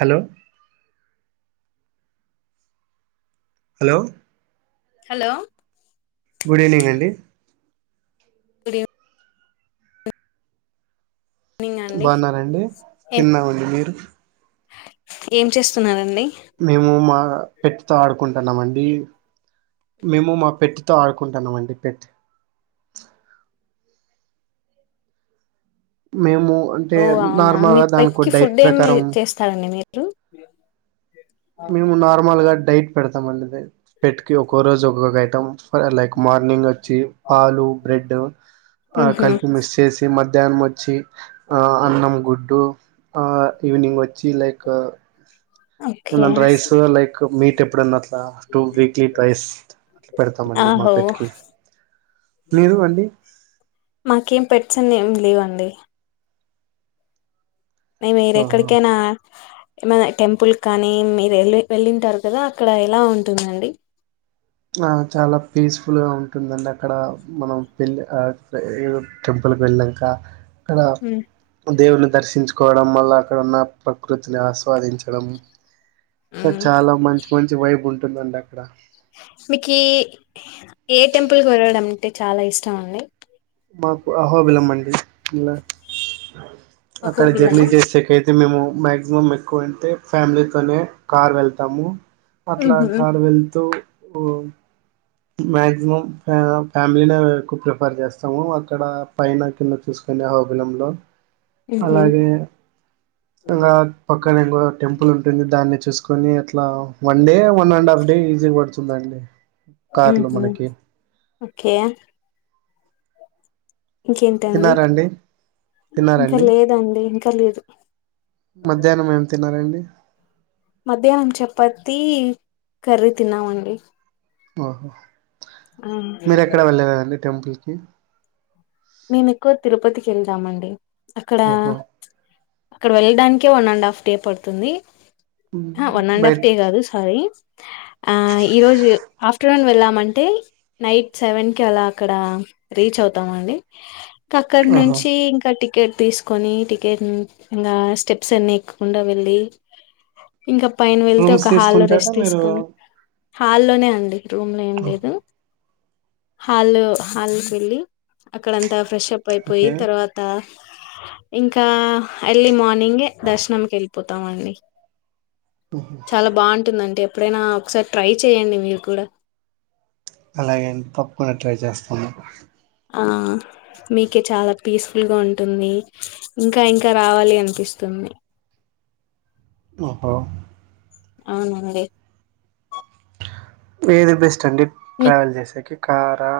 Hello hello hello good evening అండి good ఈవ్ evening అండి బాగున్నారండి ఏం తిన్నామండి మీరు ఏం చేస్తున్నారండి మేము మా పెట్టుతో ఆడుకుంటన్నాము అండి మేము మా పెట్టితో ఆడుకుంటన్నాం అండి పెట్టి మేము అంటే ఓ అవునా మీ నార్మల్గా పెట్ దానికి కి డైట్ ఫుడ్ ఏమి ప్రకారం చేస్తారండి మీరు మేము నార్మల్ గా డైట్ పెడతాం అండి పెట్టుకి ఒక్కో రోజు ఒక్కొక్క ఐటం లైక్ మార్నింగ్ వచ్చి పాలు బ్రెడ్ ఆ ఉహు కలిపి మిక్స్ చేసి మధ్యాహ్నం వచ్చి ఆ అన్నం గుడ్డు ఆ ఈవెనింగ్ వచ్చి like okay rice like meat ఎప్పుడన్న అట్లా టూ వీక్లీ ట్వైస్ పెడతామండి మా ఆహో పెట్కి మీరు అండి మాకేం పె అన్ని ఏం లేవండి న మీరు ఆహా ఎక్కడికైనా ఏమైనా టెంపుల్ కానీ మీరు వెళ్ వెళ్ళింటారు కదా అక్కడ ఎలా ఉంటుందండి ఆ చాలా పీస్ఫుల్ గా ఉం ఉంటుందండి అక్కడ మనం పెళ్ళి ఆ ఏదో టెంపుల్కి వెళ్ళంక అక్కడ ఉమ్ దేవుని దర్శించు కోవడం మల్ల అక్కడన్న ప్రకృతిని ఆస్వాదించడం ఇ చాలా మంచి మంచి వైబ్ ఉంటుందండి అక్కడ మీకి ఏ టెంపుల్ కోరడం అంటే చాలా ఇష్టం అండి మాకు ఆహోబిలం అండి ఇలా మాకు అక్కడ బిల్లన జర్నీ జేసేకైతే మేము మాక్సిమం ఎక్కువ అంటే ఫ్యామిలీతోనే కార్ వెళ్తాము అట్లా ఉహు కారు వెళ్తూ ఓ మాక్సిమం ఫ్యామిలీనే ఎక్కువ ప్రిఫర్ చేస్తాము అక్కడ పైన కింద చూసు అహోబిలంలో ఉహు అలాగే ఇంగా పక్కన ఇంగో టెంపుల్ ఉంటుంది దాన్ని చూసుకొని అట్లా one day one and half day easy పడుతుందండి కార్లో ఉహు మనకి ఓకే ఇంకేంటండి తిన్నారండి ఇంకా తిన్నారండి లేదండి ఇంకా లేదు మధ్యాహ్నం ఏం తిన్నారండి మధ్యాహ్నం చపాతి కర్రీ తిన్నామండి ఓ ఆ టెంపుల్కి మేము ఎక్కువ తిరుపతికి వెళ్దామండి అక్కడ ఓహో అక్కడ వెళ్ళడానికే వన్ అండ్ హాఫ్ డే పడుతుంది ఆ వన్ అండ్ హాఫ్ డే బయట్ కాదు సారీ ఆ ఈరోజు ఆఫ్టర్నూన్ వెళ్ళ అంటే నైట్ సెవెన్ కి అలా అక్కడ రీచ్ అవుతాం అండి అక్కడ ఆహా నుంచి ఇంకటి టికెట్ తీసుకొని టికెట్ ఇంగా స్టెప్స్ అన్ని ఎక్కకుండా వెళ్ళి ఇంకా పైన వెళ్తే రూమ్స్ ఒక హాల్లో తీసుకుంటారా రెస్ట్ మీరు తీసుకొని హాల్లోనే అండి రూమ్లో ఏం లేదు హాల్ హాల్కి వెళ్ళి అక్కడంతా ఫ్రెష్ అప్ అయిపోయి ఓకే తర్వాత ఇంకా ఎర్లీ మార్నింగే దర్శనంకి వెళ్ళిపోతాం అండి చాలా బాగుంటుందంటే ఎప్పుడైనా ఒకసారి ట్రై చెయ్యండి మీరు కూడా అలాగే అన్ తప్పకుండా ట్రై చేస్తను ఆ మీకే చాలా పీస్ఫుల్గా ఉంటుంది ఇంకా ఇంకా రావాలి అనిపిస్తుం మి ఓహో అవునండి ఏది బెస్ట్ అండి మీ ట్రావెల్ చేసేకి కారా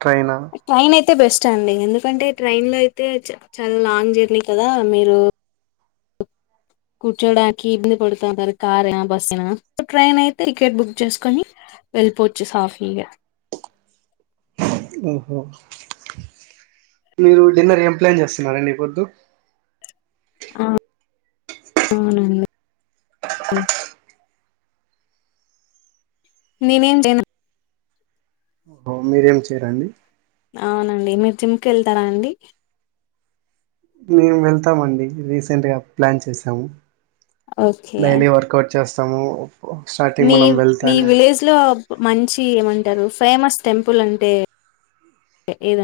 ట్రైనా ట్రైన్ అయితే బెస్ట్ అండి ఎందుకంటే ట్రైన్ లో అయితే చా చాలా లాంగ్ జర్నీ కదా మీరు కూర్చోడానికి ఇబ్బంది పడుతంటారు కార్ ఏనా బస్సు ఏ ట్రైన్ అయితే టికెట్ బుక్ చేసుకొని వెళ్లిపోచ్చు సాఫిగా ఓహో మీరు డిన్నర్ ఏం ప్లాన్ చేస్తున్నారండి ఈ పొద్దు ఆ అవునండి నేనేంచేనా హో మీరేం చేయరండి అవునండి మీరు జిమ్కి వెళ్తారా అండి మేము వెళ్తామండి రీసెంట్గా ప్లాన్ చేసాము ఓకే డైలీ వర్కౌట్ చేస్తాము స్టార్టింగ్ మీ మనం మీ వెళ్తానే విలేజ్ లో మంచి ఎవన్ అంటారు ఫేమస్ టెంపుల్ అంటే ఏద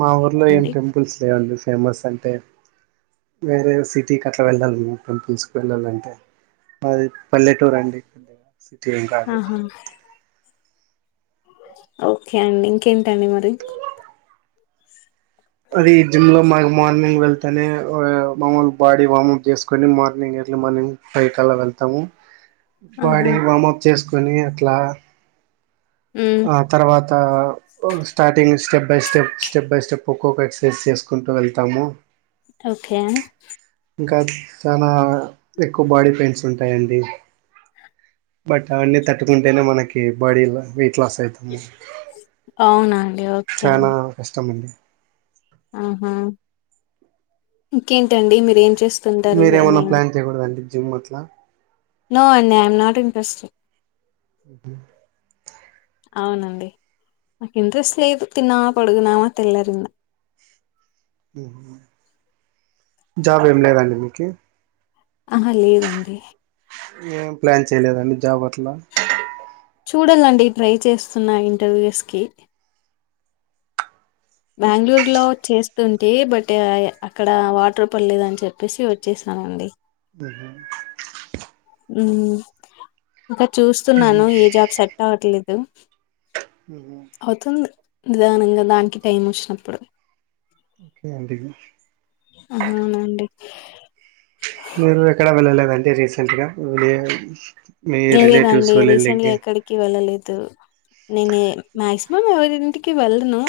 మా ఊర్లో ఏం టెంపుల్స్ లేవండి ఫేమస్ అంటే వేరే సిటీకి అట్ల వెళ్ళాలి మేము టెంపుల్స్ కు వెళ్ళాలంటే మాది పల్లెటూర అండి సిటీకాదు ఆహా ఓకే అండి ఇంకేంటండి మరి అది జిమ్ లో మాకు మార్నింగ్ వెళ్తనే మామూలు బాడీ వామప్ చేసుకుని మార్నింగే అట్లే మనం పైకల్లా వెళ్తాము ఆహా బాడీ వామప్ చేసుకొని అట్లా ఉమ్ ఆ తర్వాత starting step by step step by step ఖోఖోకు ఎక్సర్సైజ్ చేసుకుంటూ వెళ్తాము ఓకే ఇంకా చానా ఎక్కువ బాడీ పెయిన్స్ ఉంటాయండి బట్ అవన్నీ తట్టుకుంటేనే మనకి బాడీ వెయిట్ లాస్ అవునా అండి ఓకే చానా అండి కష్టం అండి ఆహా ఇంకేంటండి మీరేం చేస్ మీరేమన్నా ప్లాన్ చేయకూడదండి జిమ్ అట్ల నో అండి ఐ ఎమ్ నాట్ ఇంట్రెస్టెడ్ ఉ అవునండి మాకు ఇంట్రెస్ట్ లేదు తిన్నామా పడుగున్నామా తెల్లారింద జాబ్ ఏమి లేదండి మీకి ఆహా లేదండి ఏం ప్లాన్ చేయలేదండి జాబ అట్లా చూడల్లండి ట్రై చేస్తున్న ఇంటర్వ్యూస్ కి బెంగళూరులో చేస్తుంటే బట్ అక్కడ వాటర్ పర్లేదు అని చెప్పేసి వచ్చేస అవునండి ఆహ ఉ ఇంకా చూస్తున్నాను ఏ జాబ్ సెట్ అవట్లేదు ఊహు అవుతుంది నిదానంగా దానికి టైం వచ్చినప్పుడు ఓకే అండి ఆహా అనండి మీరు ఎక్కడా వెళ్ళలేదండి రీసెంట్గలే లేదండి రీసెంట్ గా ఎక్కడికి వెళ్ళలేదు నేను మాక్సిమం ఎవరింటికి వెళ్ళను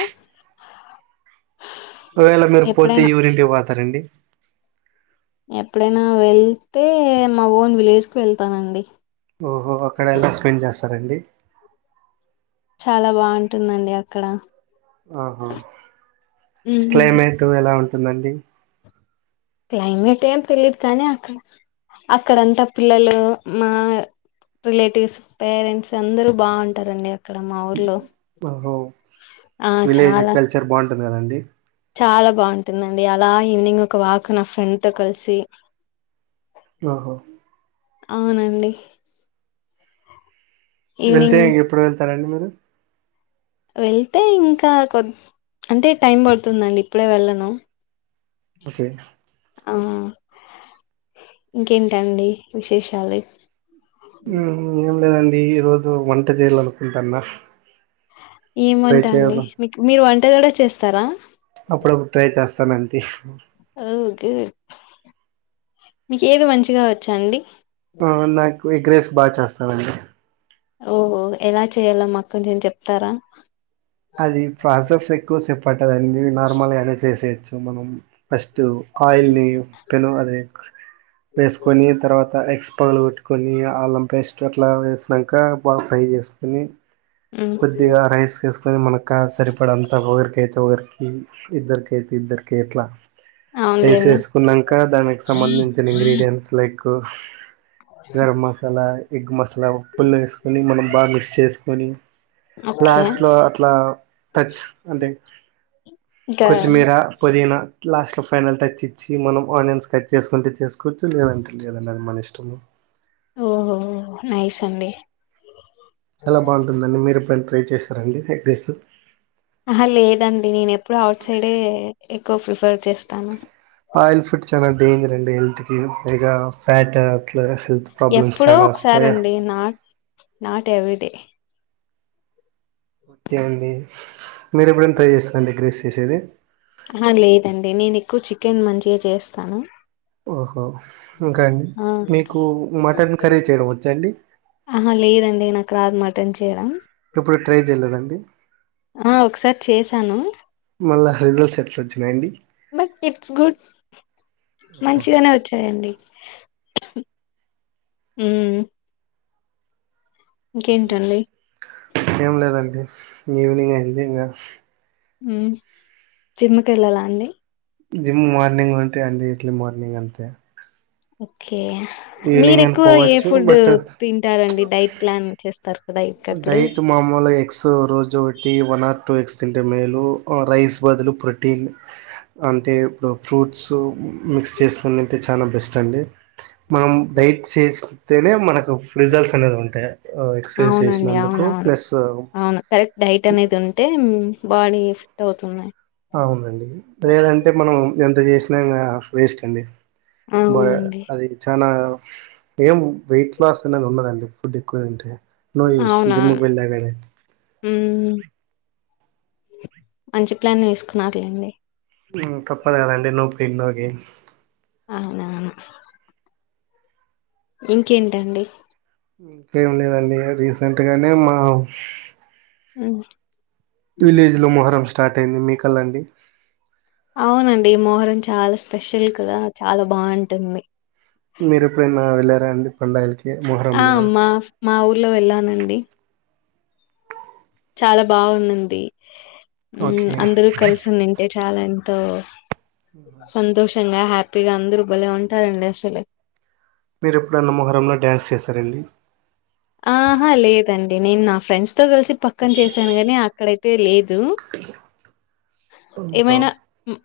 ఒకవేళ మీరు ఎప్పుడైనా పోతే ఊరింటికి పోతారండి ఎప్పుడైనా వెళ్తే మా ఓన్ విలేజ్ కు వెళ్తానండి ఓహో అక్కడ ఎలా స్పెండ్ చేస్తారండి చాలా బాగుంటుందండి అక్కడ ఆహా ఉహు క్లైమేటు ఎలా ఉంటుందండి క్లైమేట్ ఏం తెలీదు కానీ అక్కడంతా పిల్లలు మా రిలేటివ్స్, పేరెంట్స్ అందరు బావుంటారండి ఆహో ఆ విలేజ్ చాలా కల్చర్ బావుంటుంది కదండి చాలా బావుంటుందండి అలా ఈవినింగ్ ఒక వాక్ నా ఫ్రెండ్ తో కలిసి ఆహ అవునండి వెళ్తే ఈవినింగ్ ఇంక ఎప్పుడు వెళ్తారండి మీరు? వెళ్తే ఇంకా కొద్ అంటే టైం పడుతుందండి ఇప్పుడే వెళ్ళను. ఓకే ఆ ఇంకేంటండి విశేషాలు? మ్ ఏం లేదండి ఈ రోజు వంట చేయాలనుకుంటాన్న. ఏ వంట అండి మీకు మీరు వంట కూడా చేస్తారా? అప్పుడప్పుడు ట్రై చేస్తాను అంతే ఓకే మీకేది మంచిగా వచ్చా అండి? ఆ నాకు ఎగ్రేస్ బాగా చేస్తానండి. ఓహో ఎలా చేయాలో మాకు కొంచెం చెప్తారా? అది ప్రాసెస్ ఎక్కువసేపట్టందిన్నీ నార్మల్ గానే చేసేయొచ్చు మనం ఫ స్టు ఆయిల్ని పెనం అది వేసుకొని తర్వాత ఎగ్స్ పలు కొట్టుకొని అల్లం పేస్ట్ అట్లా వేసినాక బాగా ఫ్రై చేసుకొని మ్మ్ కొద్దిగా రైస్ వేసుకొని మనక్క సరిపడంత రిక అయితే రి కి ఇద్దర కేతే ఇద్దర కేట్లా రైస్ అవునులేండి వేసుకున్నాక దానికి సంబంధించిన ingredients like garam masala, egg masala ఉ పలు వేసుకొని మనం బాగా మిక్స్ చేసుకొని ఓకే లాస్ట్ లో ఇట్లా టచ్ అంటే ఇంకా కొత్తిమీర పుదీనా లాస్ట్ లో ఫైనల్ టచ్ ఇచ్చి మనం ఆనియన్స్ కట్ చేసుకుంటే చేసుకోవచ్చు. లేదంటే లేదం అది మన ఇష్టము. ఓహో నయిస్ అండి చాలా బావుంటుందండి మీరు ఎప్పుడనా ట్రై చేశారండి ఎగ్ రైస్? ఆహ లేదండి నేను ఎప్పుడూ అఔట్ సైడే ఎక్కువ ప్రిఫర్ చేస్తాను. ఆయిల్ ఫుడ్ చాలా డేంజర్ అండి హెల్త్ కి పైగా ఫ్యాట్ అట్ల ఎప్పుడో ఒకసారండి నాట్ నాట్ ఎవీడే ఏవండీ మీరు ఎప్పుడైనా ట్రై చేస్తా అండి ఎగ్ రైస్ చేసేది? ఆ లేదండి నేను ఎక్కువ చికెన్ మంచిగా చేస్తాను. ఓహో ఇంకా అండి ఆ మీకు మటన్ కర్రీ చేయడం వచ్చాండి? ఆహా లేదండి నాకు రాదు మటన్ చేయడం. ఎప్పుడు ట్రై చేయలేదండి? ఆ ఒకసారి చేసాను రిజల్స్ ఎట్ల వచ్చినాయండి? బట్ ఇట్స్ గుడ్ మంచిగానే వచ్చాయండి. ఆ ఇంకేంటండి? ఏం లేదండి ఈవినింగ్ అయింది ఇంగా మ్ జిమ్కి ఎల్లలా అండి? జిమ్ మార్నింగ్ ఉంటే అండి ఇట్లీ మార్నింగ్ అంతే ఓకే మీరు ఈవినింగ్ అని ఎక్కువ ఏ పోవచ్చు ఫుడ్ బట్ తింటారండి డైట్ ప్లాన్ చేస్తారు? కదా ఇకప్పుడు డైట్ మాములే ఎక్స సో రోజు ఒకటి వన్ ఆర్ టూ ఎగ్స్ తింటే మేలు రైస్ బదులు ప్రొటీన్ అంటే ఇప్పుడు ఫ్రూట్స్ మిక్స్ చేసుకుని తింటే చాలా బెస్ట్ అండి. మనం డైట్ చేస్తేనే మనకు రిజల్ట్స్ అనేది ఉంటాయి ఎక్ససైజ్ అవునండి అవునవును అవును కరెక్ట్ డైట్ అనేది ఉంటే బాడీ ఫిట్ అవుతుంది. అవునండి లేదంటే మనం ఎంత చేసినా ఇంకా వేస్ట్ అండి. బ అవునండి అది చనా ఏం వెయిట్ లాస్ అనేది ఉన్నదండి ఫుడ్ ఎక్కువ తింటే నోయూస్ జిమ్మూ అవునవును కి బెండ్ అయిపొయింది మ్మ్ మంచి ప్లాన్ ఏసుకున్నారు లేండి ఉ తప్పదు కదండి నొప్ప నకి అవునవును ఇంకేంటండి? ఇంకేం లేదండి రీసెంట్గానే మా ఉ విలేజ్ లో మొహరం స్టార్ట్ అయింది మీకల్లా అండి? అవునండి మోహరం చాలా స్పెషల్ కదా చాలా బావుంటుంది. మీరు ఎప్పుడైనా వెళ్ళారాండి పండగలకి ఆ! మొహరంలో? మా మా ఊర్లో వెళ్ళానండి చాలా బావుందండి ఉ ఓకే అందరూ కలిసినుంటే టాలెంట్తో ఆహ టంగా హ్యాపీగా అందరు బలే ఉంటారండి అసలు మీరు ఎప్పుడన్న మొహరంలో డ్యాన్స్ చేశారండి? ఆహా లేదండి నేను నా ఫ్రెండ్స్ తో కలిసి పక్కన చేశాను గాని అక్కడయితే లే హలో ఓహో ఏమైనా ఉ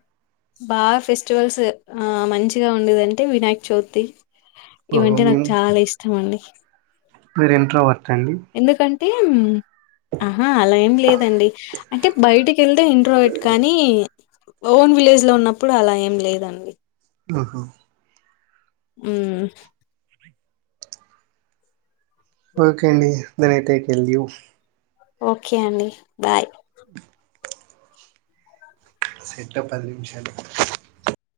బాగా ఫెస్టివల్స్ ఆ మంచిగా ఉండేదంటే వినాయక చవితి ఓహో ఇవంటే నాకు చాలా ఇష్టం అండి. మీరు ఇంట్లో వతండి అంటే ఆహా అలా ఏం లేదండి అంటే బయటికి అంటే ఇంట్రోవెట్ కానీ ఓన్ విలేజ్ లో ఉన్నప్పుడు అలా ఏం లేదండి. ఆహ ఆ ఓకే అండి then I take L U okay అండి బాయ్ సెట్ లో పది నిమిషాలు